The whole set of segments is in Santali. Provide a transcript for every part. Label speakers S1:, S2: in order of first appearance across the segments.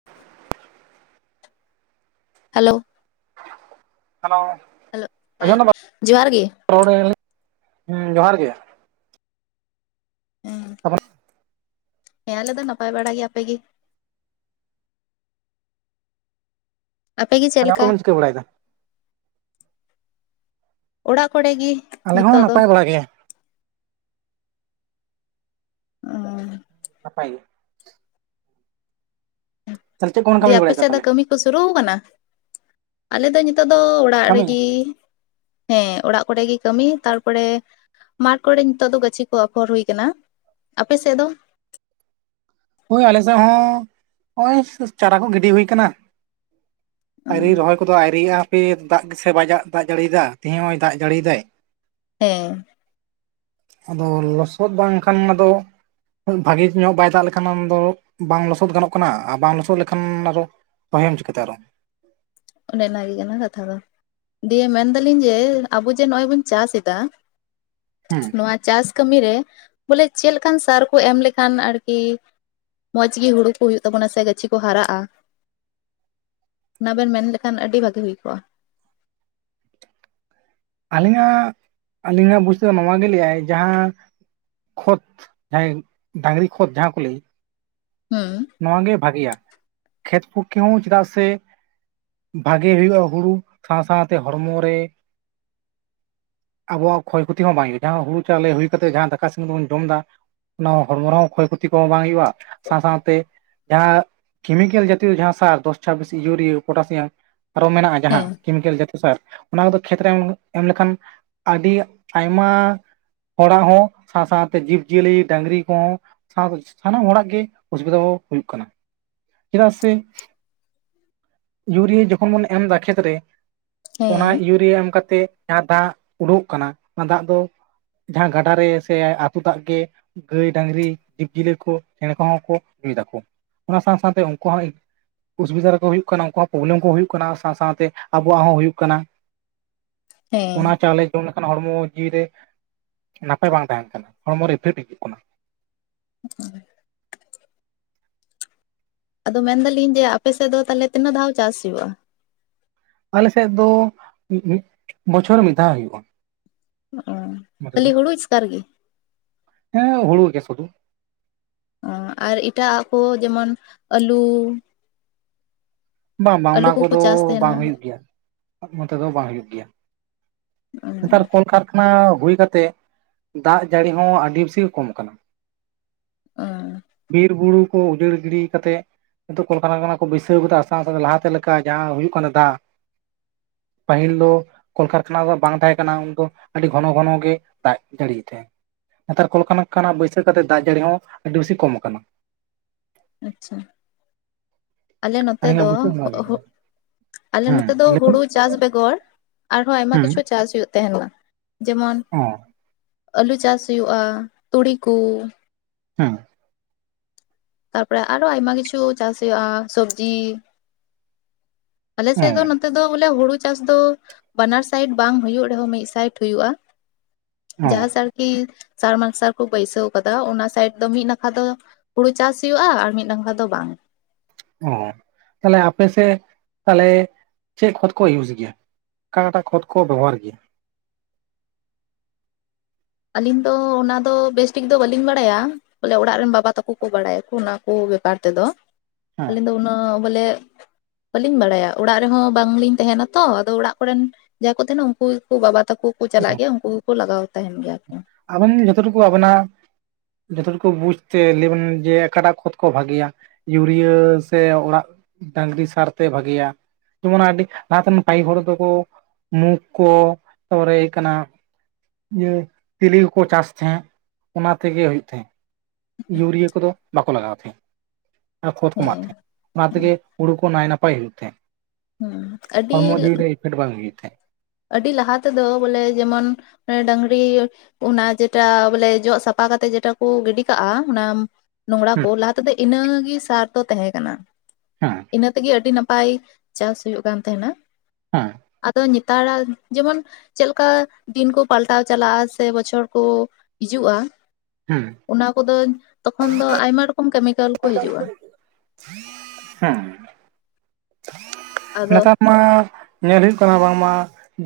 S1: [unintelligible]
S2: ᱦᱮᱞᱳ
S1: ᱦᱮᱞᱳ
S2: ᱦᱮᱞᱳ ᱦᱮᱸ
S1: ᱟᱸᱡᱚᱢ ᱫᱟᱢ
S2: ᱡᱚᱦᱟᱨ ᱜᱤ᱾
S1: [inaudible] ᱦᱮᱸ ᱡᱚᱦᱟᱨ ᱜᱮ᱾
S2: ᱦᱮᱸ
S1: [inaudible]
S2: ᱦᱮᱸ ᱟᱞᱮ ᱫᱚ ᱱᱟᱯᱟᱭ ᱵᱟᱲᱟ ᱜᱤ, ᱟᱯᱮ ᱜᱤ? ᱟᱯᱮᱜᱮ ᱪᱮᱫ
S1: [inaudible]
S2: ᱞᱮᱠᱟ
S1: ᱠᱚᱵᱮᱱ ᱪᱤᱠᱟᱹ ᱵᱟᱲᱟᱭ ᱫᱟ?
S2: ᱚᱲᱟᱜ ᱠᱚᱨᱮ ᱜᱤ᱾
S1: ᱟᱞᱮ ᱦᱚᱸ ᱱᱟᱯᱟᱭ ᱵᱟᱲᱟ ᱜᱮᱭᱟ᱾
S2: ᱚ
S1: ᱱᱟᱯᱟᱭ ᱜᱮ᱾ ᱛᱟᱦᱚᱞᱮ ᱪᱮᱫ ᱠᱚᱵᱚᱱ
S2: ᱫᱤᱭᱮ
S1: ᱠᱟᱹᱢᱤ
S2: ᱟᱯᱮ
S1: ᱵᱟᱲᱟᱭᱮᱫᱟ
S2: ᱥᱮᱫ ᱫᱚ
S1: ᱛᱟᱦᱚᱞᱮ
S2: ᱠᱟᱹᱢᱤ ᱠᱚ ᱥᱩᱨᱩ ᱟᱠᱟᱱᱟ? ᱟᱞᱮ ᱫᱚ ᱱᱤᱛᱚᱜ ᱫᱚ ᱚᱲᱟᱜ
S1: ᱠᱟᱹᱢᱤ
S2: ᱨᱮᱜᱤ ᱦᱮᱸ ᱚᱲᱟᱜ ᱠᱚᱨᱮ ᱜᱮ ᱠᱟᱹᱢᱤ ᱛᱟᱨᱯᱚᱨᱮ ᱢᱟᱴᱷ ᱠᱚᱨᱮ ᱱᱤᱛᱚᱜ ᱫᱚ ᱜᱟᱹᱪᱷᱤ ᱠᱚ ᱟᱯᱷᱚᱨ ᱦᱩᱭ ᱠᱟᱱᱟ᱾ ᱟᱯᱮ ᱥᱮᱫ ᱫᱚ?
S1: ᱦᱳᱭ ᱟᱞᱮ ᱥᱮᱫ ᱦᱚᱸ ᱱᱚᱜ-ᱚᱭ ᱪᱟᱨᱟ ᱠᱚ ᱜᱤᱰᱤ ᱦᱩᱭ ᱠᱟᱱᱟ᱾ ᱟᱹᱣᱨᱤ ᱨᱚᱦᱚᱭ ᱠᱚᱫᱚ ᱟᱹᱭᱨᱤᱭᱟᱜ-ᱟ᱾ ᱯᱮ ᱫᱟᱜ ᱜᱮ ᱥᱮ ᱵᱟᱭᱡᱟᱜ ᱫᱟᱜ ᱡᱟᱹᱲᱤᱭᱤᱭᱟᱫᱟ ᱛᱮᱦᱮᱧ ᱦᱚᱭ ᱫᱟᱜ ᱡᱟᱲᱤᱭᱫᱟᱭ᱾
S2: ᱦᱮᱸ
S1: ᱟᱫᱚ ᱞᱚᱥᱚᱫ ᱵᱟᱝᱠᱷᱟᱱ ᱟᱫᱚ ᱵᱷᱟᱜᱤ ᱧᱚᱜ ᱵᱟᱭ ᱫᱟᱜ ᱞᱮ ᱠᱷᱟᱱ ᱫᱚ ᱵᱟᱝ ᱞᱚᱥᱚᱫ ᱜᱟᱱᱚᱜ ᱠᱟᱱᱟ ᱟᱨ ᱵᱟᱝ ᱞᱚᱥᱚᱫ ᱞᱮᱠᱷᱟᱱ ᱟᱨᱚ ᱨᱚᱦᱚᱭᱟᱢ ᱪᱤᱠᱟᱹᱛᱮ ᱟᱨᱚ?
S2: ᱚᱱᱮ ᱚᱱᱟ ᱜᱤ ᱠᱟᱱᱟ ᱠᱟᱛᱷᱟ ᱫᱚ᱾ ᱫᱤᱭᱮ ᱢᱮᱱ ᱫᱟᱹᱞᱤᱧ ᱡᱮ ᱟᱵᱚ ᱡᱮ ᱱᱚᱜ-ᱚᱭ ᱵᱚᱱ ᱪᱟᱥ ᱮᱫᱟ
S1: ᱦᱮᱸ
S2: ᱱᱚᱣᱟ ᱪᱟᱥ ᱠᱟᱹᱢᱤ ᱨᱮ ᱵᱚᱞᱮ ᱪᱮᱫ ᱞᱮᱠᱟᱱ ᱥᱟᱨ ᱠᱚ ᱮᱢ ᱞᱮᱠᱷᱟᱱ ᱟᱨᱠᱤ ᱢᱚᱸᱡᱽ ᱜᱮ ᱦᱩᱲᱩ ᱠᱚ ᱦᱩᱭᱩᱜ ᱛᱟᱵᱚᱱᱟ ᱥᱮ ᱜᱟᱹᱪᱷᱤ ᱠᱚ ᱦᱟᱨᱟᱜ-ᱟ ᱚᱱᱟ ᱵᱮᱱ ᱢᱮᱱ ᱞᱮᱠᱷᱟᱱ ᱟᱹᱰᱤ ᱵᱷᱟᱹᱜᱤ ᱦᱩᱭ ᱠᱚᱜ-ᱟ?
S1: ᱟᱹᱞᱤᱧᱟᱜ ᱟᱹᱞᱤᱧᱟᱜ ᱵᱩᱡᱽ ᱛᱮᱫᱚ ᱱᱚᱣᱟ ᱜᱮ ᱞᱟᱹᱭᱟᱭ ᱡᱟᱦᱟᱸ ᱠᱷᱚᱛ ᱡᱟᱦᱟᱸᱭ ᱰᱟᱹᱝᱨᱤ ᱠᱷᱚᱛ ᱡᱟᱦᱟᱸ ᱠᱚ ᱞᱟᱹᱭ
S2: ᱦᱩᱸ
S1: ᱱᱚᱣᱟ ᱜᱮ ᱵᱷᱟᱜᱮᱭᱟ ᱠᱷᱮᱛ ᱯᱚᱠᱷᱤ ᱦᱚᱸ ᱪᱮᱫᱟᱜ ᱥᱮ ᱵᱷᱟᱜᱮ ᱦᱩᱭᱩᱜ-ᱟ, ᱦᱩᱲᱩ ᱥᱟᱶ ᱥᱟᱶᱛᱮ ᱦᱚᱲᱢᱚ ᱨᱮ ᱟᱵᱚᱣᱟᱜ ᱠᱷᱚᱭ ᱠᱷᱚᱛᱤ ᱦᱚᱸ ᱵᱟᱝ ᱦᱩᱭᱩᱜ-ᱟ ᱡᱟᱦᱟᱸ ᱦᱩᱲᱩ ᱪᱟᱣᱞᱮ ᱦᱩᱭ ᱠᱟᱛᱮ ᱡᱟᱦᱟᱸ ᱫᱟᱠᱟ ᱥᱚᱜᱮ ᱛᱮᱵᱚᱱ ᱡᱚᱢ ᱫᱟ ᱚᱱᱟ ᱦᱚᱲᱢᱚ ᱨᱮᱦᱚᱸ ᱠᱷᱚᱭ ᱠᱷᱚᱛᱤ ᱠᱚᱦᱚᱸ ᱵᱟᱝ ᱦᱩᱭᱩᱜ-ᱟ ᱥᱟᱶ ᱥᱟᱶᱛᱮ ᱡᱟᱦᱟᱸ ᱠᱮᱢᱤᱠᱮᱞ ᱡᱟᱛᱤᱭᱚ ᱡᱟᱦᱟᱸ ᱥᱟᱨ ᱫᱚᱥ ᱪᱷᱟᱵᱤᱥ ᱤᱭᱩᱨᱤᱭᱟᱹ ᱯᱚᱴᱟᱥᱤᱭᱟᱢ ᱟᱨᱚ ᱢᱮᱱᱟᱜ-ᱟ ᱡᱟᱦᱟᱸ
S2: ᱦᱮᱸ
S1: ᱠᱮᱢᱤᱠᱮᱞ ᱡᱟᱛᱮᱭᱚ ᱥᱟᱨ ᱚᱱᱟ ᱠᱚᱫᱚ ᱠᱷᱮᱛ ᱨᱮ ᱮᱢ ᱮᱢ ᱞᱮᱠᱷᱟᱱ ᱟᱹᱰᱤ ᱟᱭᱢᱟ ᱦᱚᱲᱟᱜ ᱦᱚᱸ ᱥᱟᱶ ᱥᱟᱶᱛᱮ ᱡᱤᱵᱽ-ᱡᱤᱭᱟᱹᱞᱤ ᱰᱟᱸᱝᱨᱤ ᱠᱚᱦᱚᱸ ᱥᱟᱶ ᱥᱟᱱᱟᱢ ᱦᱚᱲᱟᱜ ᱜᱮ ᱚᱥᱩᱵᱤᱫᱷᱟ ᱦᱚᱸ ᱦᱩᱭᱩᱜ ᱠᱟᱱᱟ ᱪᱮᱫᱟᱜ ᱥᱮ ᱤᱭᱩᱨᱤᱭᱟᱹ ᱡᱚᱠᱷᱚᱱ ᱵᱚᱱ ᱮᱢ ᱫᱟ ᱠᱷᱮᱛ ᱨᱮ ᱚᱱᱟ
S2: ᱦᱮᱸ
S1: ᱤᱭᱩᱨᱤᱭᱟᱹ ᱮᱢ ᱠᱟᱛᱮ ᱡᱟᱦᱟᱸ ᱛᱟᱦᱟᱸᱚᱰᱩᱠᱚ ᱠᱟᱱᱟ ᱚᱱᱟ ᱫᱟᱜ ᱫᱚ ᱡᱟᱦᱟᱸ ᱜᱟᱰᱟ ᱨᱮ ᱥᱮ ᱟᱹᱛᱩᱳ ᱫᱟᱜ ᱜᱮ ᱾ ᱜᱟᱹᱭ ᱰᱟᱝᱨᱤ ᱡᱤᱵᱽᱡᱤᱭᱟᱹᱞᱤ ᱠᱚ ᱪᱮᱬᱮ ᱠᱚᱦᱚᱸ ᱠᱚ ᱧᱩᱭ ᱫᱟᱠᱚ ᱚᱱᱟ ᱥᱟᱶ ᱥᱟᱶ ᱥᱟᱶᱛᱮ ᱩᱱᱠᱩ ᱦᱚᱸ ᱚᱥᱩᱵᱤᱫᱟ ᱨᱮᱠᱚ ᱦᱳᱭᱳᱜ ᱠᱟᱱᱟ ᱩᱱᱠᱩ ᱦᱚᱸ ᱯᱨᱚᱵᱽᱞᱮᱢ ᱠᱚ ᱦᱳᱭᱳᱜ ᱠᱟᱱᱟ ᱥᱟᱶ ᱥᱟᱶᱛᱮ ᱟᱵᱚᱣᱟᱜ ᱦᱚᱸ ᱦᱳ ᱠᱟᱱᱟ ᱾
S2: ᱦᱮᱸ
S1: ᱚᱱᱟ ᱪᱟᱣᱞᱮ ᱡᱚᱢ ᱞᱮᱠᱷᱟᱱ ᱦᱚᱲᱢᱚ ᱡᱤᱣᱤ ᱨᱮ ᱱᱟᱯᱟᱭ ᱵᱟᱝ ᱛᱟᱦᱮᱱ ᱠᱟᱱᱟ ᱦᱚᱲᱢᱚ ᱨᱮ ᱤᱯᱷᱮᱴ ᱦᱤᱡᱩᱜ ᱠᱟᱱᱟ ᱾
S2: ᱦᱮᱸ ᱟᱫᱚ ᱢᱮᱱ ᱫᱟᱞᱤᱧ ᱡᱮ ᱟᱯᱮᱥᱮᱫ ᱫᱚ ᱛᱟᱦᱚᱞᱮ ᱛᱤᱱᱟᱹᱜ ᱫᱷᱟᱣ ᱪᱟᱥ ᱦᱩᱭᱩᱜᱼᱟ?
S1: ᱟᱞᱮᱥᱮᱫ ᱫᱚ ᱵᱚᱪᱷᱚᱨ ᱨᱮ ᱢᱤᱫ ᱫᱷᱟᱣ ᱦᱩᱭᱩᱜᱼᱟ ᱾
S2: ᱚᱸ ᱠᱷᱟᱹᱞᱤ ᱦᱩᱲᱩ ᱮᱥᱠᱟᱨ ᱜᱮ?
S1: ᱦᱮᱸ ᱦᱩᱲᱩ ᱜᱮᱭᱟ ᱥᱩᱫᱩ ᱾
S2: ᱚᱸ ᱟᱨ ᱮᱴᱟᱜᱼᱟ ᱠᱚ ᱡᱮᱢᱚᱱ ᱟᱹᱞᱩ?
S1: ᱵᱟᱝ ᱵᱟᱝ
S2: ᱟᱹᱞᱩ
S1: ᱚᱱᱟ
S2: ᱠᱚᱠᱚ
S1: ᱠᱚᱫᱚ
S2: ᱪᱟᱥ
S1: ᱵᱟᱝ
S2: ᱛᱟᱦᱮᱱᱟ
S1: ᱦᱩᱭᱩᱜ ᱜᱮᱭᱟ ᱱᱚᱛᱮ ᱫᱚ ᱵᱟᱝ ᱦᱩᱭᱩᱜ ᱜᱮᱭᱟ ᱱᱮᱛᱟᱨ ᱠᱚᱞᱠᱟᱨᱠᱷᱟᱱᱟ ᱦᱩᱭ ᱠᱟᱛᱮᱜ ᱫᱟᱜ ᱡᱟᱹᱲᱤ ᱦᱚᱸ ᱟᱹᱰᱤ ᱵᱮᱥᱤ ᱜᱮ ᱠᱚᱢ ᱟᱠᱟᱱᱟ ᱾
S2: ᱚᱸ
S1: ᱵᱤᱨ ᱵᱩᱨᱩ ᱠᱚ ᱩᱡᱟᱹᱲ ᱜᱤᱰᱤ ᱠᱟᱛᱮᱫ ᱱᱤᱛᱩᱜ ᱠᱚᱞᱠᱷᱟᱱᱟ ᱠᱚ ᱵᱟᱹᱭᱥᱟᱹᱣ ᱠᱮᱫᱟ ᱟᱨ ᱥᱟᱶ ᱥᱟᱶᱛᱮ ᱞᱟᱦᱟᱛᱮ ᱞᱮᱠᱟ ᱡᱟᱦᱟᱸ ᱦᱩᱭᱩᱜ ᱠᱟᱱᱟ ᱫᱟᱜ ᱯᱟᱹᱦᱤᱞ ᱫᱚ ᱠᱚᱞᱠᱷᱟᱨᱟᱱᱟ ᱫᱚ ᱵᱟᱝ ᱛᱟᱦᱮᱸ ᱠᱟᱱᱟ ᱩᱱ ᱫᱚ ᱟᱹᱰᱤ ᱜᱷᱚᱱᱚ ᱜᱷᱚᱱᱚᱜ ᱜᱮ ᱫᱟᱜ ᱡᱟᱹᱲᱤᱭᱮᱫ ᱛᱟᱦᱮᱸ ᱾ ᱱᱮᱛᱟᱨ ᱠᱚᱞᱠᱷᱟᱱᱟ ᱵᱟᱹᱭᱥᱟᱹ ᱠᱟᱛᱮᱫ ᱫᱟᱜ ᱡᱟᱹᱲᱤ ᱦᱚᱸ ᱟᱹᱰᱤ ᱵᱮᱥᱤ ᱠᱚᱢ ᱟᱠᱟᱱᱟ ᱾
S2: ᱟᱪᱪᱷᱟ ᱟᱞᱮ ᱱᱚᱛᱮ
S1: ᱟᱹᱞᱤᱧᱟᱜ
S2: ᱫᱚᱚ
S1: ᱵᱩᱡᱷᱟᱹᱣ ᱱᱚᱣᱟ ᱜᱮ
S2: ᱦᱳᱜ ᱟᱞᱮ
S1: ᱦᱮᱸ
S2: ᱱᱚᱛᱮ ᱫᱚ
S1: ᱞᱟᱹᱭ ᱵᱮᱱ
S2: ᱦᱩᱲᱩ ᱪᱟᱥ ᱵᱮᱜᱚᱨ ᱟᱨᱦᱚᱸ ᱟᱭᱢᱟ
S1: ᱦᱮᱸ
S2: ᱠᱤᱪᱷᱩ ᱪᱟᱥ ᱦᱩᱭᱩᱜ ᱛᱟᱦᱮᱸᱱᱟ ᱡᱮᱢᱚᱱᱼ
S1: ᱚ
S2: ᱟᱹᱞᱩ ᱪᱟᱥ ᱦᱩᱭᱩᱜ-ᱟ ᱛᱩᱲᱤ ᱠᱩ᱾
S1: ᱦᱩᱸ
S2: ᱛᱟᱨᱯᱚᱨᱮ ᱟᱨᱚ ᱟᱭᱢᱟ ᱠᱤᱪᱷᱩ ᱪᱟᱥ ᱦᱩᱭᱩᱜ-ᱟ ᱥᱚᱵᱡᱤ ᱟᱞᱮ ᱥᱮᱫ ᱫᱚ ᱱᱚ
S1: ᱚ
S2: ᱛᱮᱫᱚ ᱵᱚᱞᱮ ᱦᱩᱲᱩ ᱪᱟᱥ ᱫᱚ ᱵᱟᱱᱟᱨ ᱥᱟᱭᱤᱰ ᱵᱟᱝ ᱦᱭᱳᱜ ᱨᱮᱦᱚᱸ ᱢᱤᱫ ᱥᱟᱭᱤᱰ ᱦᱳᱭᱳᱜ-ᱟ᱾
S1: ᱚ
S2: ᱡᱟᱦᱟᱸ ᱥᱟᱨᱠᱤ ᱥᱟᱨᱢᱥᱟᱨᱠᱩ ᱵᱟᱹᱭᱥᱟᱹᱣ ᱟᱠᱟᱫᱟ ᱚᱱᱟ ᱥᱟᱭᱤᱰ ᱫᱚ ᱢᱤᱫ ᱱᱟᱠᱷᱟ ᱫᱚ ᱦᱩᱲᱩ ᱪᱟᱥ ᱟᱨ ᱢᱤᱫ ᱱᱟᱠᱷᱟ ᱫᱚ ᱵᱟᱝ᱾
S1: ᱚ ᱛᱟᱦᱚᱞᱮ ᱟᱯᱮ ᱥᱮᱫ ᱛᱟᱦᱚᱞᱮ ᱪᱮᱫ ᱠᱷᱚᱛ ᱠᱚ ᱤᱭᱩᱡᱽ ᱜᱮᱭᱟ? ᱚᱠᱟ ᱮᱴᱟᱜ ᱠᱷᱚᱛ ᱠᱚ ᱵᱮᱵᱚᱦᱟᱨ ᱜᱮᱭᱟ?
S2: ᱟᱹᱞᱤᱧ ᱫᱚ ᱚᱱᱟᱫᱚ ᱵᱮᱥᱴᱷᱤᱠ ᱫᱚ ᱵᱟᱹᱞᱤᱧ ᱵᱟᱲᱟᱭᱟ᱾ ᱵᱚᱞᱮ ᱚᱲᱟᱜ ᱨᱮᱱ ᱵᱟᱵᱟ ᱛᱟᱠᱚ ᱠᱚ ᱵᱟᱲᱟᱭᱟᱠᱚ ᱚᱱᱟ ᱠᱚ ᱵᱮᱯᱟᱨ ᱛᱮᱫᱚ ᱟᱹᱞᱤᱧ ᱫᱚ ᱩᱱᱟᱹᱜ ᱵᱚᱞᱮ ᱵᱟᱹᱞᱤᱧ ᱵᱟᱲᱟᱭᱟ ᱚᱲᱟᱜ ᱨᱮᱦᱚᱸ ᱵᱟᱝᱞᱤᱧ ᱛᱟᱦᱮᱱᱟ ᱛᱚ ᱟᱫᱚ ᱚᱲᱟᱜ ᱠᱚᱨᱮᱱ ᱡᱟᱦᱟᱸ ᱠᱚ ᱛᱟᱦᱮᱱᱟ ᱩᱱᱠᱩ ᱜᱮᱠᱚ ᱵᱟᱵᱟ ᱛᱟᱠᱚ ᱠᱚ ᱪᱟᱞᱟᱜ
S1: ᱦᱮᱸ
S2: ᱜᱮᱭᱟ ᱩᱱᱠᱩ ᱜᱮᱠᱚ ᱞᱟᱜᱟᱣ ᱛᱟᱦᱮᱱ ᱜᱮᱭᱟ᱾ ᱠᱚ
S1: ᱟᱵᱮᱱ ᱡᱚᱛᱚᱴᱩᱠᱩ ᱟᱵᱮᱱᱟᱜ ᱡᱷᱚᱛᱚ ᱦᱚᱲ ᱠᱚ ᱱᱤᱡᱮᱛᱮ ᱞᱮᱱ ᱡᱮ ᱟᱠᱟᱴᱟᱜ ᱠᱷᱚᱛ ᱠᱚ ᱵᱷᱟᱜᱮᱭᱟ? ᱤᱭᱩᱨᱤᱭᱟᱹ ᱥᱮ ᱚᱲᱟᱜ ᱰᱟᱝᱨᱤ ᱥᱟᱨᱛᱮ ᱵᱷᱟᱜᱤᱭᱟ? ᱡᱮᱢᱚᱱ ᱟᱹᱰᱤ ᱞᱟᱦᱟᱛᱮᱱ ᱯᱟᱦᱤᱞ ᱦᱚᱲ ᱫᱚᱠᱚ ᱢᱩᱠᱷ ᱠᱚ ᱛᱟᱯᱚᱨᱮ ᱦᱩᱭᱩᱜ ᱠᱟᱱᱟ ᱤᱭᱟᱹ ᱛᱮᱤᱞᱤ ᱠᱚᱠᱚ ᱪᱟᱥ ᱛᱟᱦᱮᱸᱫ ᱚᱱᱟ ᱛᱮᱜᱮ ᱦᱩᱭᱩᱜ ᱛᱟᱦᱮᱸᱫ᱾ ᱤᱭᱩᱨᱤᱭᱟᱹ ᱠᱚᱫᱚ ᱵᱟᱠᱚ ᱞᱟᱜᱟᱣ ᱛᱟᱦᱮᱸᱫ ᱟᱨ ᱠᱷᱚᱛ ᱠᱚ
S2: ᱦᱮᱸ
S1: ᱮᱢᱟᱜ
S2: ᱦᱮᱸ
S1: ᱛᱟᱦᱮᱸᱜ ᱚᱱᱟ ᱛᱮᱜᱮ ᱦᱩᱲᱩ ᱠᱚ ᱱᱟᱭ ᱱᱟᱯᱟᱭ ᱦᱩᱭᱩᱜ ᱛᱟᱦᱮᱸᱜ᱾
S2: ᱟᱹᱰᱤ
S1: ᱦᱚᱲᱢᱚ ᱡᱤᱣᱤ ᱨᱮ ᱤᱯᱷᱮᱠᱴ ᱵᱟᱝ ᱦᱩᱭᱟᱭ ᱛᱟᱦᱮᱫ᱾
S2: ᱟᱹᱰᱤ ᱞᱟᱦᱟ ᱛᱮᱫᱚ ᱵᱚᱞᱮ ᱡᱮᱢᱚᱱᱚᱱ ᱰᱟᱝᱨᱤ ᱚᱱᱟ ᱡᱮᱴᱟ ᱵᱚᱞᱮ ᱡᱚᱜ ᱥᱟᱯᱷᱟ ᱠᱟᱛᱮ ᱡᱮᱴᱟ ᱠᱚ ᱜᱤᱰᱤ ᱠᱟᱜ-ᱟ ᱚᱱᱟ ᱱᱚᱝᱨᱟ ᱠᱚ ᱞᱟᱦᱟ ᱛᱮᱫᱚ ᱤᱱᱟᱹᱜᱮ ᱥᱟᱨ ᱫᱚ ᱛᱟᱦᱮᱸ ᱠᱟᱱᱟ,
S1: ᱦᱮᱸ ᱦᱮᱸ
S2: ᱤᱱᱟᱹ ᱛᱮᱜᱮ ᱟᱹᱰᱤ ᱱᱟᱯᱟᱭ ᱪᱟᱥ ᱦᱩᱭᱩᱜ ᱠᱟᱱ ᱛᱟᱦᱮᱱᱟ᱾
S1: ᱦᱚᱸ᱾
S2: ᱟᱫᱚ ᱧᱮᱛᱟᱨᱟᱜ ᱡᱮᱢᱚᱱ ᱪᱮᱫᱞᱮᱠᱟ ᱫᱤᱱ ᱠᱚ ᱯᱟᱞᱴᱟᱣ ᱪᱟᱞᱟᱜ-ᱟ ᱥᱮ ᱵᱚᱪᱷᱚᱨ ᱠᱚ ᱦᱤᱡᱩᱜ-ᱟ᱾
S1: ᱦᱩᱸ᱾
S2: ᱚᱱᱟ ᱠᱚᱫᱚ ᱛᱚᱠᱷᱚᱱ ᱫᱚ ᱟᱭᱢᱟ ᱨᱚᱠᱚᱢ ᱠᱟᱹᱢᱤ
S1: ᱦᱮᱸ
S2: ᱟᱫᱚ
S1: ᱱᱮᱛᱟᱨ ᱢᱟ ᱧᱮᱞ ᱦᱩᱭᱩᱜ ᱠᱟᱱᱟ ᱵᱟᱝᱢᱟ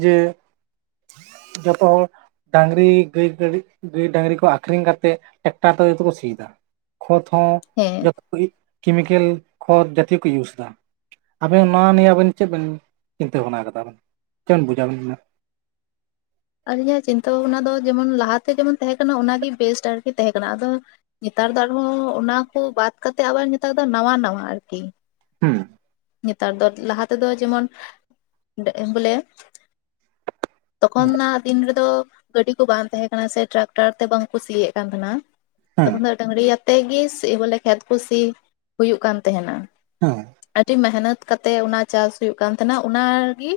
S1: ᱡᱮ ᱡᱚᱛᱚ ᱦᱚᱲ ᱰᱟᱝᱨᱤ ᱜᱟᱹᱭ ᱜᱟᱲᱤᱜ ᱜᱟᱹᱭ ᱰᱟᱝᱨᱤ ᱠᱚ ᱟᱠᱷᱨᱤᱧ ᱠᱟᱛᱮᱫ ᱴᱮᱠᱴᱟᱨ ᱛᱮ ᱡᱚᱛᱚ ᱠᱚ ᱥᱤ ᱮᱫᱟ᱾ ᱠᱷᱚᱛ ᱦᱚᱸ
S2: ᱦᱮᱸ᱾
S1: ᱠᱮᱢᱤᱠᱮᱞ ᱠᱷᱚᱛ ᱡᱟᱛᱤᱭᱚᱠᱚ ᱤᱭᱩᱥ ᱮᱫᱟ᱾ ᱟᱵᱮᱱ ᱱᱚᱣᱟ ᱱᱤᱭᱟᱹ ᱟᱵᱤᱱ ᱪᱮᱫ ᱵᱤᱱ ᱪᱤᱱᱛᱟᱹ ᱵᱷᱟᱵᱱᱟ ᱟᱠᱟᱫᱟᱵᱤᱱ, ᱪᱮᱫ ᱵᱮᱱ ᱵᱩᱡᱟ ᱟᱵᱮᱱᱟ ᱫᱚ ᱱᱚᱣᱟ?
S2: ᱟᱨᱞᱤᱧᱟᱹᱜ ᱪᱤᱱᱛᱟᱹ ᱵᱷᱟᱵᱱᱟ ᱫᱚ ᱡᱮᱢᱚᱱ ᱞᱟᱦᱟᱛᱮ ᱡᱮᱢᱚᱱ ᱛᱟᱦᱮᱸ ᱠᱟᱱᱟ ᱚᱱᱟᱜᱮ ᱵᱮᱥᱴ ᱟᱨᱠᱤ ᱛᱟᱦᱮᱸ ᱠᱟᱱᱟ ᱟᱫᱚ ᱧᱮᱛᱟᱨ ᱫᱚ ᱟᱨᱦᱚᱸ ᱚᱱᱟ ᱠᱚ ᱵᱟᱫ ᱠᱟᱛᱮᱫ ᱟᱵᱟᱨ ᱱᱮᱛᱟᱨ ᱫᱚ ᱱᱟᱣᱟ ᱱᱟᱣᱟ ᱟᱨᱠᱤ᱾
S1: ᱦᱩᱸ᱾
S2: ᱱᱮᱛᱟᱨ ᱫᱚ ᱞᱟᱦᱟ ᱛᱮᱫᱚ ᱡᱮᱢᱚᱱ ᱵᱚᱞᱮ ᱛᱚᱠᱷᱚᱱᱱᱟᱜ ᱫᱤᱱ ᱨᱮᱫᱚ ᱜᱟᱹᱰᱤ ᱠᱚ ᱵᱟᱝ ᱛᱟᱦᱮᱸ ᱠᱟᱱᱟ ᱥᱮ ᱴᱨᱟᱠᱴᱟᱨ ᱛᱮ ᱵᱟᱝᱠᱚ ᱥᱤᱭᱮᱫ ᱠᱟᱱ ᱛᱟᱦᱮᱸᱱᱟ᱾
S1: ᱦᱩᱸ
S2: ᱛᱚᱠᱷᱚᱱ ᱫᱚ ᱰᱟᱹᱲᱤᱭᱟᱛᱮ ᱜᱮ ᱥᱤ ᱵᱚᱞᱮ ᱠᱷᱮᱛ ᱠᱩ ᱥᱤ ᱦᱩᱭᱩᱜ ᱠᱟᱱ ᱛᱟᱦᱮᱱᱟ᱾
S1: ᱦᱩᱸ
S2: ᱟᱹᱰᱤ ᱢᱮᱦᱱᱚᱛ ᱠᱟᱛᱮᱫ ᱚᱱᱟ ᱪᱟᱥ ᱦᱩᱭᱩᱜ ᱠᱟᱱ ᱛᱟᱦᱮᱸᱱᱟ ᱚᱱᱟᱨᱮᱜᱤ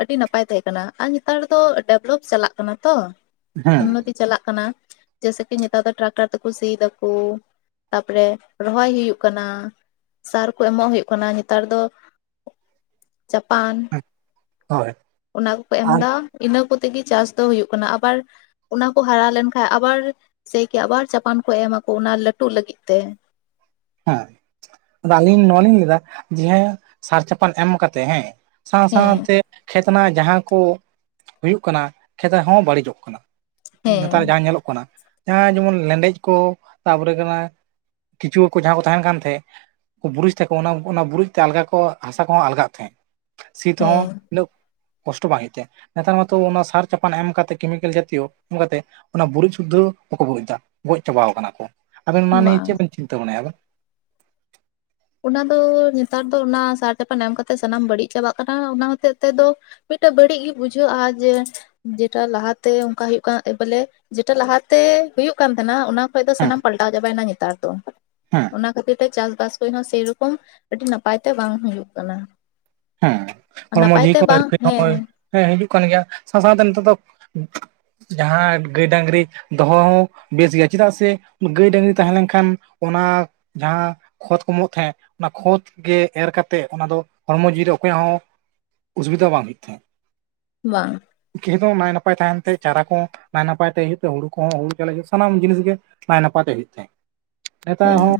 S2: ᱟᱹᱰᱤ ᱱᱟᱯᱟᱭ ᱛᱟᱦᱮᱸ ᱠᱟᱱᱟ ᱟᱨ ᱱᱮᱛᱟᱨ ᱫᱚ ᱰᱮᱵᱷᱞᱚᱯ ᱪᱟᱞᱟᱜ ᱠᱟᱱᱟ ᱛᱚ᱾ ᱩᱱᱱᱚᱛᱤ ᱪᱟᱞᱟᱜ ᱠᱟᱱᱟ ᱡᱮᱭᱥᱮ ᱠᱤ ᱱᱮᱛᱟᱨ ᱫᱚ ᱴᱨᱟᱠᱴᱟᱨ ᱛᱮᱠᱚ ᱥᱤᱭ ᱫᱟᱠᱳ᱾ ᱛᱟᱨᱯᱚᱨᱮ ᱨᱚᱦᱚᱭ ᱦᱩᱭᱩᱜ ᱠᱟᱱᱟ, ᱥᱟᱨ ᱠᱚ ᱮᱢᱚᱜ ᱦᱩᱭᱩᱜ ᱠᱟᱱᱟ᱾ ᱱᱮᱛᱟᱨ ᱫᱚ ᱪᱟᱯᱟᱱ
S1: ᱦᱩᱸ ᱦᱳᱭ
S2: ᱚᱱᱟ ᱠᱚᱠᱚ
S1: ᱟᱨ
S2: ᱮᱢᱫᱟ ᱤᱱᱟᱹ ᱠᱚᱛ ᱛᱮᱜᱮ ᱪᱟᱥ ᱫᱚ ᱦᱩᱭᱩᱜ ᱠᱟᱱᱟ ᱟᱵᱟᱨ ᱚᱱᱟ ᱠᱚ ᱦᱟᱨᱟ ᱞᱮᱱᱠᱷᱟᱱ ᱟᱵᱟᱨ ᱥᱮᱠᱤ ᱟᱵᱟᱨ ᱪᱟᱯᱟᱱ ᱠᱚ ᱮᱢᱟᱠᱚ ᱚᱱᱟ ᱞᱟᱹᱴᱩᱜ ᱞᱟᱹᱜᱤᱫ ᱛᱮ᱾
S1: ᱦᱮᱸ ᱟᱫᱚ ᱟᱹᱞᱤᱧ ᱱᱚᱣᱟ ᱞᱤᱧ ᱞᱟᱹᱭᱫᱟ ᱡᱮ ᱦᱮᱸ ᱥᱟᱨ ᱪᱟᱯᱟᱱ ᱮᱢ ᱠᱟᱛᱮᱜ ᱦᱮᱸ ᱥᱟᱶ
S2: ᱦᱮᱸ
S1: ᱥᱟᱶᱛᱮ ᱠᱷᱮᱛ ᱨᱮᱱᱟᱜ ᱡᱟᱦᱟᱸ ᱠᱚ ᱦᱩᱭᱩᱜ ᱠᱟᱱᱟ ᱠᱷᱮᱛ ᱦᱚᱸ ᱵᱟᱹᱲᱤᱡᱚᱜ ᱠᱟᱱᱟ᱾
S2: ᱦᱮᱸ
S1: ᱱᱮᱛᱟᱨ ᱡᱟᱦᱟᱸ ᱧᱮᱞᱚᱜ ᱠᱟᱱᱟ ᱡᱟᱦᱟᱸ ᱡᱮᱢᱚᱱ ᱞᱮᱸᱰᱮᱡ ᱠᱚ ᱛᱟᱯᱚᱨᱮ ᱠᱟᱱᱟ ᱠᱤᱪᱩᱭᱟᱹ ᱠᱩ ᱡᱟᱦᱟᱸ ᱠᱚ ᱛᱟᱦᱮᱱ ᱠᱟᱱᱛᱟᱦᱮᱸᱜ ᱠᱩ ᱰᱩᱨᱤᱡ ᱛᱷᱟᱠᱚ ᱚᱱᱟ ᱚᱱᱟ ᱰᱩᱨᱩᱡ ᱛᱮ ᱟᱞᱜᱟ ᱠᱚ ᱦᱟᱥᱟ ᱠᱚᱦᱚᱸ ᱟᱞᱜᱟᱜ ᱛᱟᱦᱮᱸᱜ᱾ ᱥᱤ ᱛᱮᱦᱚᱸ
S2: ᱦᱮᱸ
S1: ᱩᱱᱟᱹᱜ ᱠᱚᱥᱴᱚ ᱵᱟᱝ ᱦᱩᱭᱩᱜ ᱛᱟᱭᱟ᱾ ᱱᱮᱛᱟᱨ ᱢᱟᱛᱚ ᱚᱱᱟ ᱥᱟᱨ ᱪᱟᱯᱟᱱ ᱮᱢ ᱠᱟᱛᱮ ᱠᱮᱢᱤᱠᱮᱞ ᱡᱟᱛᱤᱭᱚ ᱮᱢ ᱠᱟᱛᱮ ᱚᱱᱟ ᱰᱩᱨᱩᱡ ᱥᱩᱫᱽᱫᱷᱚ ᱵᱟᱠᱚ ᱰᱩᱨᱤᱡ ᱫᱟ, ᱜᱚᱡ ᱪᱟᱵᱟᱣ ᱠᱟᱱᱟ ᱠᱚ᱾ ᱟᱵᱮᱱ ᱚᱱᱟ ᱱᱤᱭᱮ
S2: ᱵᱟᱝ
S1: ᱪᱮᱫ ᱵᱮᱱ ᱪᱤᱱᱛᱟᱹ ᱵᱷᱟᱱᱟᱭᱟ ᱟᱵᱮᱱ?
S2: ᱚᱱᱟ ᱫᱚ ᱱᱮᱛᱟᱨ ᱫᱚ ᱚᱱᱟ ᱥᱟᱨ ᱪᱟᱯᱟᱱ ᱮᱢ ᱠᱟᱛᱮᱜ ᱥᱟᱱᱟᱢ ᱵᱟᱹᱲᱤᱡ ᱪᱟᱵᱟᱜ ᱠᱟᱱᱟ ᱚᱱᱟ ᱦᱚᱛᱮᱡ ᱛᱮᱫᱚ ᱢᱤᱫᱴᱮᱡ ᱵᱟᱹᱲᱤᱡ ᱜᱮ ᱵᱩᱡᱷᱟᱹᱜᱼᱟ ᱡᱮ ᱡᱮᱴᱟ ᱞᱟᱦᱟᱛᱮ ᱚᱱᱠᱟ ᱦᱩᱭᱩᱜᱭ ᱠᱟᱱᱮ ᱯᱟᱞᱮ ᱡᱮᱴᱟ ᱞᱟᱦᱟᱛᱮ ᱦᱩᱭᱩᱜ ᱠᱟᱱ ᱛᱟᱦᱮᱸᱱᱟ ᱚᱱᱟ ᱠᱷᱚᱡ ᱫᱚ
S1: ᱦᱮᱸ
S2: ᱥᱟᱱᱟᱢ ᱯᱟᱞᱴᱟᱣ ᱪᱟᱵᱟᱭᱮᱱᱟ ᱱᱮᱛᱟᱨ ᱫᱚ᱾
S1: ᱦᱮᱸ
S2: ᱚᱱᱟ ᱠᱷᱟᱹᱛᱤᱨ ᱛᱮ ᱪᱟᱥᱵᱟᱥ [unintelligible] ᱥᱮᱨᱚᱠᱚᱢ ᱟᱹᱰᱤ ᱱᱟᱯᱟᱭ ᱛᱮ ᱵᱟᱝ ᱦᱩᱭᱩᱜ ᱠᱟᱱᱟ᱾
S1: ᱦᱮᱸ ᱦᱚᱲᱢᱚ
S2: ᱱᱟᱯᱟᱭ
S1: ᱡᱤᱣᱤ
S2: ᱛᱮ
S1: ᱠᱚ ᱦᱚᱭ
S2: ᱵᱟᱝ ᱦᱮᱸ
S1: [unintelligible] ᱦᱮᱸ ᱦᱤᱡᱩᱜ ᱠᱟᱱ ᱜᱮᱭᱟ ᱥᱟᱶ ᱥᱟᱶᱛᱮ ᱱᱤᱛᱚᱜ ᱫᱚ ᱡᱟᱦᱟᱸ ᱜᱟᱹᱭ ᱰᱟᱝᱨᱤ ᱫᱚᱦᱚ ᱦᱚᱸ ᱵᱮᱥ ᱜᱮᱭᱟ ᱪᱮᱫᱟᱜ ᱥᱮ ᱜᱟᱹᱭ ᱰᱟᱝᱨᱤ ᱛᱟᱦᱮᱸ ᱞᱮᱱᱠᱷᱟᱱ ᱚᱱᱟ ᱡᱟᱦᱟᱸ ᱠᱷᱚᱛ ᱠᱚ ᱮᱢᱚᱜ ᱛᱟᱦᱮᱸᱫ ᱚᱱᱟ ᱠᱷᱚᱛ ᱜᱮ ᱮᱨ ᱠᱟᱛᱮᱫ ᱚᱱᱟ ᱫᱚ ᱦᱚᱲᱢᱚ ᱡᱤᱣᱤ ᱡᱮ ᱚᱠᱚᱭᱟᱜ ᱦᱚᱸ ᱚᱥᱩᱵᱤᱫᱷᱟ ᱵᱟᱝ ᱦᱩᱭᱩᱜ ᱛᱟᱦᱮᱸᱫ᱾
S2: ᱵᱟᱝ᱾
S1: ᱠᱷᱮᱫᱚ ᱱᱟᱭ ᱱᱟᱯᱟᱭ ᱛᱟᱦᱮᱱ ᱛᱮ ᱪᱟᱨᱟ ᱠᱚᱦ ᱱᱟᱭ ᱱᱟᱯᱟᱭ ᱛᱮ ᱦᱩᱭᱩᱜ ᱛᱮ ᱠᱚᱦᱚᱸ ᱦᱩᱲᱩ ᱪᱟᱣᱞᱮ ᱦᱩᱭᱩᱜ ᱥᱟᱱᱟᱢ ᱡᱤᱱᱤᱥᱜ ᱜᱮ, ᱱᱟᱭ ᱱᱟᱯᱛᱮ ᱦᱩᱭᱩᱜ ᱛᱟᱦᱮᱸ᱾ ᱱᱮᱛᱟᱨ
S2: ᱦᱮᱸ
S1: ᱦᱚᱸ,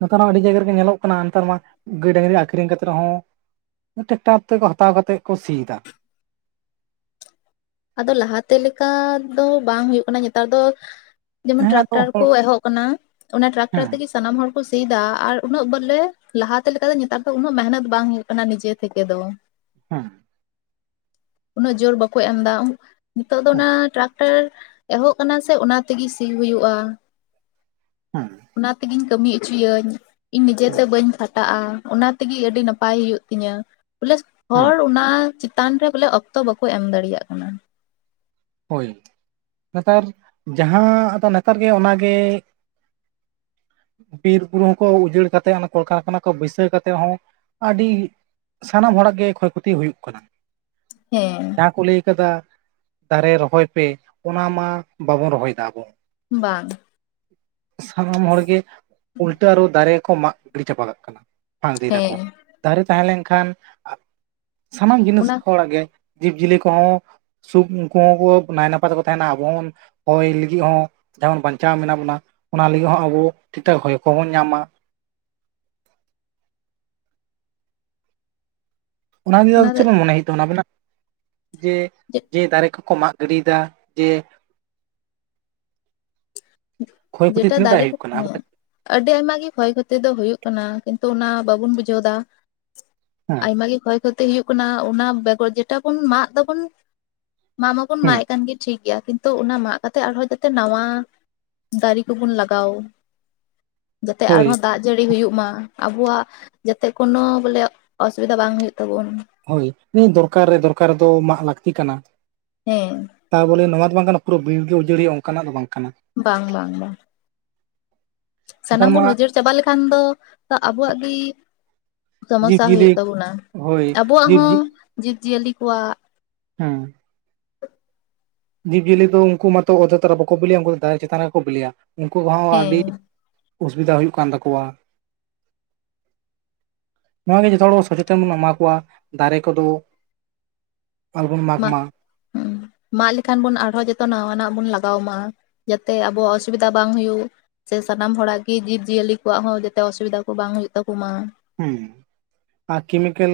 S1: ᱱᱮᱛᱟᱨ ᱦᱚᱸ ᱟᱹᱰᱤ ᱡᱟᱭᱜᱟ ᱨᱮᱜᱮ ᱧᱮᱞᱚᱜ ᱠᱟᱱᱟ ᱱᱮᱛᱟᱨ ᱢᱟ ᱜᱟᱹᱭ ᱰᱟᱝᱨᱤ ᱟᱠᱷᱨᱤᱧ ᱠᱟᱛᱮ ᱨᱮᱦᱚᱸ ᱴᱨᱟᱠᱴᱚᱨ ᱛᱮᱠᱚ ᱦᱟᱛᱟᱣ ᱠᱟᱛᱮᱫ ᱠᱚ ᱥᱤᱭᱮᱫᱟ᱾
S2: ᱟᱫᱚ ᱞᱟᱦᱟᱛᱮ ᱞᱮᱠᱟ ᱫᱚ ᱵᱟᱝ ᱦᱳᱜᱳᱜ ᱠᱟᱱᱟ ᱱᱮᱛᱟᱨ ᱫᱚ ᱡᱮᱢᱚᱱ
S1: ᱦᱮᱸ ᱟᱫᱚ
S2: ᱴᱨᱟᱠᱴᱟᱨ ᱠᱚ
S1: ᱦᱚᱲ
S2: ᱮᱦᱚᱵ ᱠᱟᱱᱟ ᱚᱱᱟ ᱴᱨᱟᱠᱴᱟᱨ
S1: ᱦᱮᱸ
S2: ᱛᱮᱜᱮ ᱥᱟᱱᱟᱢ ᱦᱚᱲᱠᱚ ᱥᱤᱫᱟ ᱟᱨ ᱩᱱᱟᱹᱜ ᱵᱚᱞᱮ ᱞᱟᱦᱟᱛᱮ ᱞᱮᱠᱟ ᱫᱚ ᱱᱮᱛᱟᱨ ᱫᱚ ᱩᱱᱟᱹᱜ ᱢᱮᱦᱚᱱᱚᱛ ᱵᱟᱝ ᱦᱳᱭᱳᱜ ᱠᱟᱱᱟ᱾ ᱠᱟᱱᱟ ᱱᱤᱡᱮ ᱛᱷᱮᱠᱮ ᱫᱚ᱾
S1: ᱦᱮᱸ,
S2: ᱩᱱᱟᱹᱜ ᱡᱳᱨ ᱵᱟᱠᱚ ᱮᱢᱫᱟ ᱱᱤᱛᱳᱜ ᱫᱚ
S1: ᱦᱮᱸ
S2: ᱚᱱᱟ ᱴᱨᱟᱠ [unintelligible] ᱮᱦᱚᱵ ᱠᱟᱱᱟ ᱥᱮ ᱚᱱᱟ ᱛᱮᱜᱮ ᱥᱤ ᱦᱩᱭᱩᱜᱼᱟ
S1: ᱦᱮᱸ
S2: ᱚᱱᱟ ᱛᱮᱜᱮᱧ ᱠᱟᱹᱢᱤ ᱦᱚᱪᱚᱭᱟᱹᱧ ᱤᱧ ᱱᱤᱡᱮᱛᱮ ᱵᱟᱹᱧ ᱠᱷᱟᱴᱟᱜᱼᱟ ᱚᱱᱟ ᱛᱮᱜᱮ ᱟᱹᱰᱤ ᱱᱟᱯᱟᱭ ᱦᱩᱭᱩᱜ ᱛᱤᱧᱟᱹ᱾ ᱵᱚᱞᱮ
S1: ᱦᱮᱸ
S2: ᱦᱚᱲ ᱚᱱᱟ ᱪᱮᱛᱟᱱᱨᱮ ᱵᱚᱞᱮ ᱚᱠᱛᱚ ᱵᱟᱠᱚ ᱮᱢ ᱫᱟᱲᱮᱭᱟᱜ ᱠᱟᱱᱟ᱾
S1: ᱦᱳᱭ ᱱᱮᱛᱟᱨ ᱡᱟᱦᱟᱸ ᱟᱫᱚ ᱱᱮᱛᱟᱨ ᱜᱮ ᱚᱱᱟᱜᱮ ᱵᱤᱨ ᱵᱩᱨᱩ ᱦᱚᱸᱠᱚ ᱩᱡᱟᱹᱲ ᱠᱟᱛᱮ ᱠᱚᱞᱠᱟᱨᱠᱷᱟᱱᱟ ᱠᱚ ᱵᱟᱹᱭᱥᱟᱹᱣ ᱠᱟᱛᱮᱫ ᱦᱚᱸ, ᱟᱹᱰᱤ ᱥᱟᱱᱟᱢ ᱦᱚᱲᱟᱜ ᱜᱮ ᱠᱷᱚᱭ ᱠᱷᱚᱛᱤ ᱦᱩᱭᱩᱜ ᱠᱟᱱᱟ᱾
S2: ᱦᱮᱸ,
S1: ᱡᱟᱦᱟᱸ ᱠᱚ ᱞᱟᱹᱭ ᱠᱟᱫᱟ ᱫᱟᱨᱮ ᱨᱚᱦᱚᱭ ᱯᱮ ᱚᱱᱟ ᱢᱟ ᱵᱟᱵᱚᱱ ᱨᱚᱦᱚᱭ ᱫᱟ ᱟᱵᱚ᱾
S2: ᱵᱟᱝ᱾
S1: ᱥᱟᱱᱟᱢ ᱦᱚᱲᱜᱮ ᱩᱞᱴᱟᱹ ᱟᱹᱨᱩ ᱫᱟᱨᱮ ᱠᱚ ᱢᱟᱜ ᱜᱤᱲᱤ ᱪᱟᱯᱟᱠᱟᱜ ᱠᱟᱱᱟ᱾ ᱵᱟᱝ ᱤᱫᱤᱭ ᱫᱟᱠᱚ
S2: ᱦᱮᱸ
S1: ᱫᱟᱨᱮ ᱛᱟᱦᱮᱸ ᱞᱮᱱᱠᱷᱟᱱ ᱥᱟᱱᱟᱢ ᱡᱤᱱᱤᱥ
S2: ᱚᱱᱟ
S1: ᱦᱚᱲᱟᱜ ᱜᱮ ᱡᱤᱵ ᱡᱤᱭᱟᱹᱞᱤ ᱠᱚᱦᱚᱸ ᱥᱩᱠ ᱩᱱᱠᱩ ᱦᱚᱸ ᱠᱚ ᱱᱟᱭ ᱱᱟᱯᱟᱭ ᱛᱟᱦᱮᱱᱟ ᱟᱵᱚ ᱦᱚ ᱦᱚᱭ ᱞᱟᱹᱜᱤᱫ ᱦᱚᱸ ᱡᱮᱢᱚᱱ ᱵᱟᱧᱪᱟᱣ ᱢᱮᱱᱟᱜ ᱵᱚᱱᱟ ᱚᱱᱟ ᱞᱟᱹᱜᱤᱫ ᱦᱚᱸ ᱟᱵᱚ ᱴᱤᱠ-ᱴᱟᱠ ᱦᱚᱭ ᱠᱚᱵᱚᱱ ᱧᱟᱢᱟ᱾ ᱚᱱᱟ ᱱᱤᱭᱮ ᱫᱚ ᱪᱮᱫᱚᱱ ᱢᱚᱱᱮ ᱦᱩᱭᱩᱜ ᱛᱟᱰᱮᱱᱟ ᱟᱵᱤᱱᱟᱜ ᱡᱮ ᱡᱮ ᱫᱟᱨᱮ ᱠᱚᱠᱚ ᱢᱟᱜ ᱜᱤᱰᱤᱭ ᱫᱟ ᱡᱮ ᱠᱷᱚᱭ ᱠᱷᱚᱛᱤ
S2: ᱡᱮᱴᱟ
S1: ᱛᱤᱱᱟᱹᱜ ᱴᱟᱜ
S2: ᱫᱟᱨᱮ ᱠᱚ
S1: ᱦᱩᱭᱩᱜ ᱠᱟᱱᱟ?
S2: ᱦᱮᱸ ᱟᱹᱰᱤ ᱟᱭᱢᱟ ᱜᱮ ᱠᱷᱚᱭ ᱠᱷᱚᱛᱤ ᱫᱚ ᱦᱩᱭᱩᱜ ᱠᱟᱱᱟ ᱠᱤᱱᱛᱩ ᱚᱱᱟ ᱵᱟᱵᱚᱱ ᱵᱩᱡᱷᱟᱹᱣᱫᱟ᱾
S1: ᱦᱮᱸ
S2: ᱟᱭᱢᱟ ᱜᱮ ᱠᱷᱚᱭ ᱠᱷᱚᱛᱤ ᱦᱩᱭᱩᱜ ᱠᱟᱱᱟ ᱚᱱᱟ ᱵᱮᱜᱚᱨ ᱡᱮᱴᱟ ᱵᱚᱱ ᱢᱟᱜ ᱫᱟᱵᱚᱱ ᱢᱟ ᱢᱟᱵᱚᱱ
S1: ᱦᱮᱸ
S2: ᱢᱟᱜᱮᱜ ᱠᱟᱱᱜᱮ ᱴᱷᱤᱠᱜᱮᱭᱟ ᱠᱤᱱᱛᱩ ᱚᱱᱟ ᱢᱟᱜ ᱠᱟᱛᱮᱜ ᱟᱨᱦᱚᱸ ᱡᱟᱛᱮ ᱱᱟᱣᱭᱟ ᱫᱟᱨᱮ ᱠᱚᱵᱚᱱ ᱞᱟᱜᱟᱣ ᱡᱟᱛᱮ
S1: ᱦᱳᱭ
S2: ᱟᱨᱦᱚᱸ ᱫᱟᱜ ᱡᱟᱹᱲᱤ ᱦᱩᱭᱩᱜ ᱢᱟ ᱟᱵᱚᱣᱟᱜ ᱡᱟᱛᱮ ᱠᱳᱱᱚ ᱵᱚᱞᱮ ᱚᱥᱩᱵᱤᱫᱷᱟ ᱵᱟᱝ ᱦᱩᱭᱩᱜ ᱛᱟᱵᱚᱱ᱾
S1: ᱦᱳᱭ ᱫᱚᱨᱠᱟᱨ ᱨᱮ ᱫᱚᱨᱠᱟᱨ ᱨᱮᱫᱚ ᱢᱟᱜ ᱞᱟᱹᱠᱛᱤ ᱠᱟᱱᱟ᱾
S2: ᱦᱮᱸ,
S1: ᱛᱟ ᱵᱚᱞᱮ ᱱᱚᱣᱟ ᱫᱚ ᱵᱟᱝ ᱠᱟᱱᱟ ᱯᱩᱨᱟᱹ ᱵᱤᱨ ᱜᱮ ᱩᱡᱟᱹᱲ ᱦᱩᱭᱩᱜ-ᱟ ᱚᱱᱠᱟᱱᱟᱜ ᱫᱚ ᱵᱟᱝ ᱠᱟᱱᱟ᱾
S2: ᱵᱟᱝ ᱵᱟᱝ ᱵᱟᱝ᱾ ᱥᱟᱱᱟᱢ
S1: ᱱᱮᱛᱟᱨ ᱢᱟ
S2: ᱵᱚᱱ ᱩᱡᱟᱹᱲ ᱪᱟᱵᱟ ᱞᱮᱠᱷᱟᱱ ᱫᱚ ᱟᱵᱚᱣᱟᱜ ᱜᱮ ᱥᱚᱢᱚᱥᱟ
S1: ᱡᱤᱵᱽᱼᱡᱤᱭᱟᱹᱞᱤ
S2: ᱦᱩᱭᱩᱜ ᱛᱟᱵᱚᱱᱟ
S1: ᱦᱳᱭ
S2: ᱟᱵᱚᱣᱟᱜ
S1: ᱡᱤᱵᱽ
S2: ᱦᱚᱸ
S1: ᱡᱤ
S2: ᱡᱤᱵᱽ ᱡᱤᱭᱟᱹᱞᱤ ᱠᱚᱣᱟᱜ
S1: ᱦᱮᱸ, ᱡᱤᱵᱽᱡᱤᱭᱟᱹᱞᱤ ᱫᱚ ᱩᱱᱠᱩ ᱢᱟᱛᱚ ᱚᱛ ᱞᱟᱛᱟᱨ ᱨᱮᱢᱟ ᱵᱟᱠᱚ ᱵᱤᱞᱤᱭᱟ ᱩᱱᱠᱩ ᱫᱚ ᱫᱟᱨᱮ ᱪᱮᱛᱟᱱ ᱨᱮᱠᱚ ᱵᱤᱞᱤᱭᱟ ᱩᱱᱠᱩ ᱦᱚᱸ
S2: ᱦᱮᱸ
S1: ᱟᱹᱰᱤ ᱚᱥᱩᱵᱤᱫᱟ ᱦᱩᱭᱩᱜ ᱠᱟᱱ ᱛᱟᱠᱚᱣᱟ᱾ ᱱᱚᱣᱟ ᱜᱮ ᱡᱚᱛᱚ ᱦᱚᱲ ᱥᱚᱪᱮᱛᱚᱱ ᱵᱚᱱ ᱮᱢᱟ ᱠᱚᱣᱟ ᱫᱟᱨᱮ ᱠᱚᱫᱚ ᱟᱞᱚ ᱵᱚᱱ ᱢᱟᱜ ᱢᱟ᱾
S2: ᱦᱮᱸ ᱢᱟᱜ ᱞᱮᱠᱷᱟᱱ ᱵᱚᱱ ᱟᱨᱦᱚᱸ ᱡᱚᱛᱚ ᱱᱟᱶᱟᱱᱟᱜ ᱵᱚᱱ ᱞᱟᱜᱟᱣᱢᱟ᱾ ᱡᱟᱛᱮ ᱟᱵᱚᱣᱟᱜ ᱚᱥᱩᱵᱤᱫᱟ ᱵᱟᱝ ᱦᱩᱭᱩᱜ᱾ ᱥᱮ ᱥᱟᱱᱟᱢ ᱦᱚᱲᱟᱜ ᱜᱮ ᱡᱤᱵᱽᱡᱤᱭᱟᱹᱞᱤ ᱠᱚᱣᱟᱜ ᱦᱚᱸ ᱡᱟᱛᱮ ᱚᱥᱩᱵᱤᱫᱷᱟ ᱠᱚ ᱵᱟᱝ ᱦᱩᱭᱩᱜ ᱛᱟᱠᱚ ᱢᱟ᱾
S1: ᱦᱮᱸ, ᱟᱨ ᱠᱮᱢᱤᱠᱮᱞ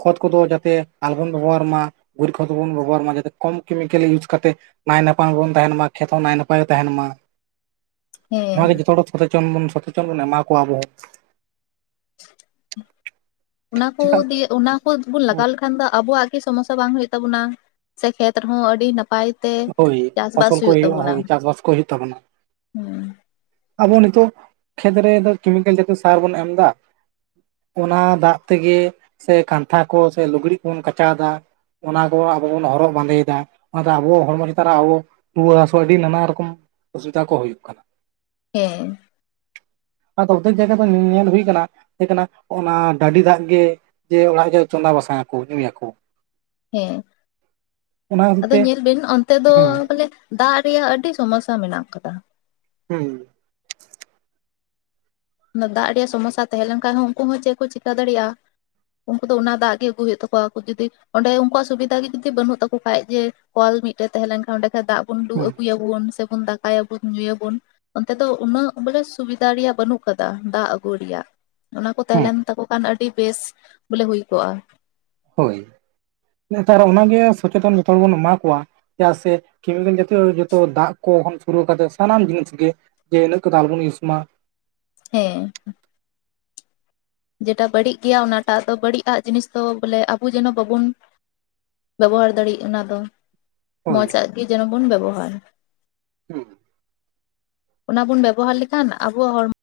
S1: ᱠᱷᱚᱛ ᱠᱚᱫᱚ ᱡᱟᱛᱮ ᱟᱞᱚ ᱵᱚᱱ ᱵᱮᱵᱚᱦᱟᱨ ᱢᱟ, ᱜᱩᱨᱤᱡ ᱠᱷᱚᱛ ᱠᱚᱵᱚᱱ ᱵᱮᱵᱚᱦᱟᱨ ᱢᱟ ᱾ᱡᱟᱛᱮ ᱠᱚᱢ ᱠᱮᱢᱤᱠᱮᱞ ᱤᱭᱩᱡᱽ ᱠᱟᱛᱮ ᱱᱟᱭᱱᱟᱯᱟᱭ ᱜᱮᱵᱚᱱ ᱛᱟᱦᱮᱱ ᱢᱟ, ᱠᱷᱮᱛ ᱦᱚᱸ ᱱᱟᱭ ᱱᱟᱯᱟᱭ ᱜᱮ ᱛᱟᱦᱮᱱ ᱢᱟ᱾
S2: ᱦᱮᱸ
S1: ᱱᱚᱣᱟ ᱜᱮ ᱡᱚᱛᱚ ᱦᱚᱲ ᱥᱚᱛᱮᱪᱚᱱ ᱵᱚᱱ ᱥᱚᱪᱮᱛᱚᱱ ᱵᱚᱱ ᱮᱢᱟ ᱠᱚᱣᱟ ᱟᱵᱚ ᱦᱚᱸ᱾
S2: ᱚᱱᱟ ᱠᱚ
S1: ᱪᱮᱫᱟᱜ
S2: ᱫᱤᱭᱮ ᱚᱱᱟ ᱵᱟᱹᱫᱽ ᱵᱩᱱ ᱞᱟᱜᱟᱣ ᱞᱮᱠᱷᱟᱱ ᱫᱚ ᱟᱵᱚᱣᱟᱜ ᱜᱮ ᱥᱚᱢᱚᱥᱟ ᱵᱟᱝ ᱦᱩᱭᱩᱜ ᱛᱟᱵᱚᱱᱟ, ᱥᱮ ᱠᱷᱮᱛ ᱨᱮᱦᱚᱸ ᱟᱹᱰᱤ ᱱᱟᱯᱟᱭ ᱛᱮ
S1: ᱦᱳᱭ,
S2: ᱪᱟᱥᱵᱟᱥ
S1: ᱯᱷᱚᱥᱚᱞ ᱠᱚ
S2: ᱦᱩᱭᱩᱜ
S1: ᱦᱩᱭᱩᱜ-ᱟ᱾
S2: ᱛᱟᱵᱚᱱᱟ
S1: ᱦᱳᱭ, ᱪᱟᱥ-ᱵᱟᱥ ᱠᱚ ᱦᱩᱭᱩᱜ ᱛᱟᱵᱚᱱᱟ᱾
S2: ᱦᱩᱸ
S1: ᱟᱵᱚ ᱱᱤᱛᱚᱜ ᱠᱷᱮᱛ ᱨᱮᱫᱚ ᱠᱮᱢᱤᱠᱮᱞ ᱡᱟᱛᱤᱭᱚ ᱥᱟᱨ ᱵᱚᱱ ᱮᱢᱫᱟ᱾ ᱚᱱᱟ ᱫᱟᱜ ᱛᱮᱜᱮ ᱥᱮ ᱠᱟᱱᱛᱷᱟ ᱠᱚ ᱥᱮ ᱞᱩᱜᱽᱲᱤᱡ ᱠᱚᱵᱚᱱ ᱠᱟᱪᱟᱣ ᱫᱟ᱾ ᱚᱱᱟ ᱠᱚ ᱟᱵᱚ ᱵᱚᱱ ᱦᱚᱨᱚᱜ ᱵᱟᱸᱫᱮᱭᱮᱫᱟ, ᱚᱱᱟᱛᱮ ᱟᱵᱚ ᱦᱚᱲᱢᱚ ᱪᱮᱛᱟᱱ ᱨᱮ ᱟᱵᱚ ᱨᱩᱣᱟᱹ ᱦᱟᱹᱥᱩ ᱟᱹᱰᱤ ᱱᱟᱱᱟ ᱨᱚᱠᱚᱢ ᱚᱥᱩᱵᱤᱫᱟ ᱠᱚ ᱦᱩᱭᱩᱜ ᱠᱟᱱᱟ᱾
S2: ᱦᱮᱸ᱾
S1: ᱟᱨ ᱚᱫᱽᱫᱷᱮᱠ ᱡᱟᱭᱜᱟ ᱫᱚ ᱧᱮᱞ ᱦᱩᱭ ᱟᱠᱟᱱᱟ, ᱦᱮᱸ, ᱚᱱᱟ ᱰᱟᱹᱰᱤ ᱫᱟᱜ ᱜᱮ ᱡᱮ, ᱚᱲᱟᱜ ᱨᱮ ᱜᱮ ᱪᱚᱸᱫᱟ ᱵᱟᱥᱟᱝ ᱟᱠᱚ ᱧᱩᱭ ᱟᱠᱚ᱾
S2: ᱦᱮᱸ,
S1: ᱚᱱᱟ ᱠᱷᱟᱹᱛᱤᱨ
S2: ᱟᱫᱚ
S1: ᱛᱮ
S2: ᱧᱮᱞ ᱵᱤᱱ ᱚᱱᱛᱮ ᱫᱚ
S1: ᱦᱮᱸ
S2: ᱵᱚᱞᱮ ᱫᱟᱜ ᱨᱮᱭᱟᱜ ᱟᱹᱰᱤ ᱥᱚᱢᱚᱥᱥᱟ ᱢᱮᱱᱟᱜ ᱟᱠᱟᱫᱟ᱾
S1: ᱦᱩᱸ᱾
S2: ᱫᱟᱜ ᱨᱮᱭᱟᱜ ᱥᱚᱢᱚᱥᱥᱟ ᱛᱟᱦᱮᱸ ᱞᱮᱱ ᱠᱷᱟᱱ ᱦᱚᱸ, ᱩᱱᱠᱩ ᱦᱚᱸ ᱪᱮᱫ ᱠᱚ ᱪᱤᱠᱟᱹ ᱫᱟᱲᱮᱭᱟᱜ-ᱟ? ᱩᱱᱠᱩ ᱫᱚ ᱚᱱᱟ ᱫᱟᱜ ᱜᱮ ᱟᱹᱜᱩ ᱦᱩᱭᱩᱜ ᱛᱟᱠᱚᱣᱟ ᱾ ᱟᱠᱚ ᱡᱩᱫᱤ ᱚᱸᱰᱮ ᱩᱱᱠᱩᱣᱟᱜ ᱥᱩᱵᱤᱫᱷᱟ ᱜᱮ ᱡᱩᱫᱤ ᱵᱟᱹᱱᱩᱜ ᱛᱟᱠᱚ ᱠᱷᱟᱡᱮ ᱡᱮ, ᱠᱚᱞ ᱢᱤᱫᱴᱮᱡ ᱛᱟᱦᱮᱸ ᱞᱮᱱ ᱠᱷᱟᱱ ᱚᱸᱰᱮ ᱠᱷᱚᱡ ᱫᱟᱜ ᱵᱚᱱ ᱞᱩ
S1: ᱦᱮᱸ
S2: ᱟᱹᱜᱩᱭᱟᱵᱚᱱ ᱥᱮᱵᱚᱱ, ᱥᱮ ᱫᱟᱠᱟᱭᱟᱵᱚᱱ ᱧᱩᱭᱟᱵᱚᱱ ᱚᱱᱛᱮ ᱫᱚ ᱩᱱᱟᱹᱜ ᱵᱚᱞᱮ ᱥᱩᱵᱤᱫᱷᱟ ᱨᱮᱭᱟᱜ ᱵᱟᱹᱱᱩᱜ ᱠᱟᱫᱟ, ᱫᱟᱜ ᱟᱹᱜᱩ ᱨᱮᱭᱟᱜ᱾ ᱚᱱᱟ ᱠᱚ ᱛᱟᱦᱮᱸ
S1: ᱦᱮᱸ
S2: ᱞᱮᱱ ᱛᱟᱠᱚ ᱠᱷᱟᱱ ᱟᱹᱰᱤ ᱵᱮᱥ ᱵᱚᱞᱮ ᱦᱩᱭ ᱠᱚᱜ-ᱟ᱾
S1: ᱦᱳᱭ, ᱱᱮᱛᱟᱨ ᱚᱱᱟ ᱜᱮ ᱥᱚᱪᱮᱛᱚᱱ ᱡᱚᱛᱚ ᱦᱚᱲ ᱵᱚᱱ ᱮᱢᱟ ᱠᱚᱣᱟ᱾ ᱪᱮᱫᱟᱜ ᱥᱮ ᱠᱮᱢᱤᱠᱮᱞ ᱡᱟᱛᱤᱭᱚ ᱡᱷᱚᱛᱚ ᱫᱟᱜ ᱠᱚ ᱥᱩᱨᱩ ᱠᱟᱛᱮ ᱥᱟᱱᱟᱢ ᱡᱤᱱᱤᱥ ᱜᱮ ᱡᱮ, ᱤᱱᱟᱹᱜ ᱠᱚᱫᱚ ᱟᱞᱵᱚᱱ ᱤᱭᱩᱥ ᱢᱟ᱾
S2: ᱦᱮᱸ᱾ ᱡᱮᱴᱟ ᱵᱟᱹᱲᱤᱡ ᱜᱮᱭᱟ ᱚᱱᱟᱴᱟᱜ ᱫᱚ ᱵᱟᱹᱲᱤᱡ ᱟᱜ ᱡᱤᱱᱤᱥ ᱫᱚ ᱵᱚᱞᱮ ᱟᱵᱚ ᱡᱮᱱᱚ ᱵᱟᱵᱩᱱ ᱵᱮᱵᱚᱦᱟᱨ ᱫᱟᱲᱮᱜ ᱚᱱᱟ ᱫᱚ, ᱢᱚᱡᱽ
S1: ᱦᱳᱭ
S2: ᱟᱜ ᱜᱮ ᱡᱮᱱᱚ ᱵᱚᱱ ᱵᱮᱵᱚᱦᱟᱨ᱾
S1: ᱦᱩᱸ᱾
S2: ᱚᱱᱟ ᱵᱮᱵᱚᱦᱟᱨ ᱞᱮᱠᱷᱟᱱ ᱟᱵᱚᱣᱟᱜ ᱦᱚᱲᱢᱚ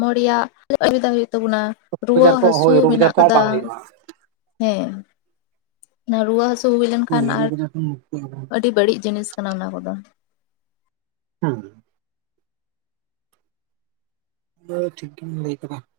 S2: ᱢᱚ ᱨᱮᱭᱟᱜ ᱚᱥᱩᱵᱤᱫᱷᱟ ᱦᱩᱭᱩᱜ ᱛᱟᱵᱚᱱᱟ, ᱨᱩᱣᱟᱹ
S1: ᱵᱟᱡᱟᱨ ᱠᱚ
S2: ᱦᱟᱹᱥᱩ
S1: ᱦᱳᱭ ᱨᱳᱜᱽ
S2: ᱢᱮᱱᱟᱜ
S1: ᱟᱡᱟᱨ ᱠᱚᱦᱚᱸ
S2: ᱟᱠᱟᱫᱟ᱾
S1: ᱵᱟᱝ ᱦᱩᱭᱩᱜᱼᱟ
S2: ᱦᱮᱸ ᱾ ᱚᱱᱟ ᱨᱩᱣᱟᱹ ᱦᱟᱹᱟᱥᱩ ᱦᱩᱭ ᱞᱮᱱ
S1: ᱦᱳᱭ
S2: ᱠᱷᱟᱱ ᱟᱨ
S1: ᱨᱳᱜᱽ ᱟᱡᱟᱨ ᱠᱷᱚᱱ ᱢᱩᱠᱛᱤᱜ ᱟᱵᱚᱱ
S2: ᱟᱹᱰᱤ ᱵᱟᱹᱲᱤᱡ ᱡᱤᱱᱤᱥ ᱠᱟᱱᱟ ᱚᱱᱟ ᱠᱚᱫᱚ᱾
S1: ᱦᱩᱸ᱾ ᱵᱟ ᱴᱷᱤᱠ ᱜᱮᱢ ᱞᱟᱹᱭ ᱠᱟᱫᱟ ᱾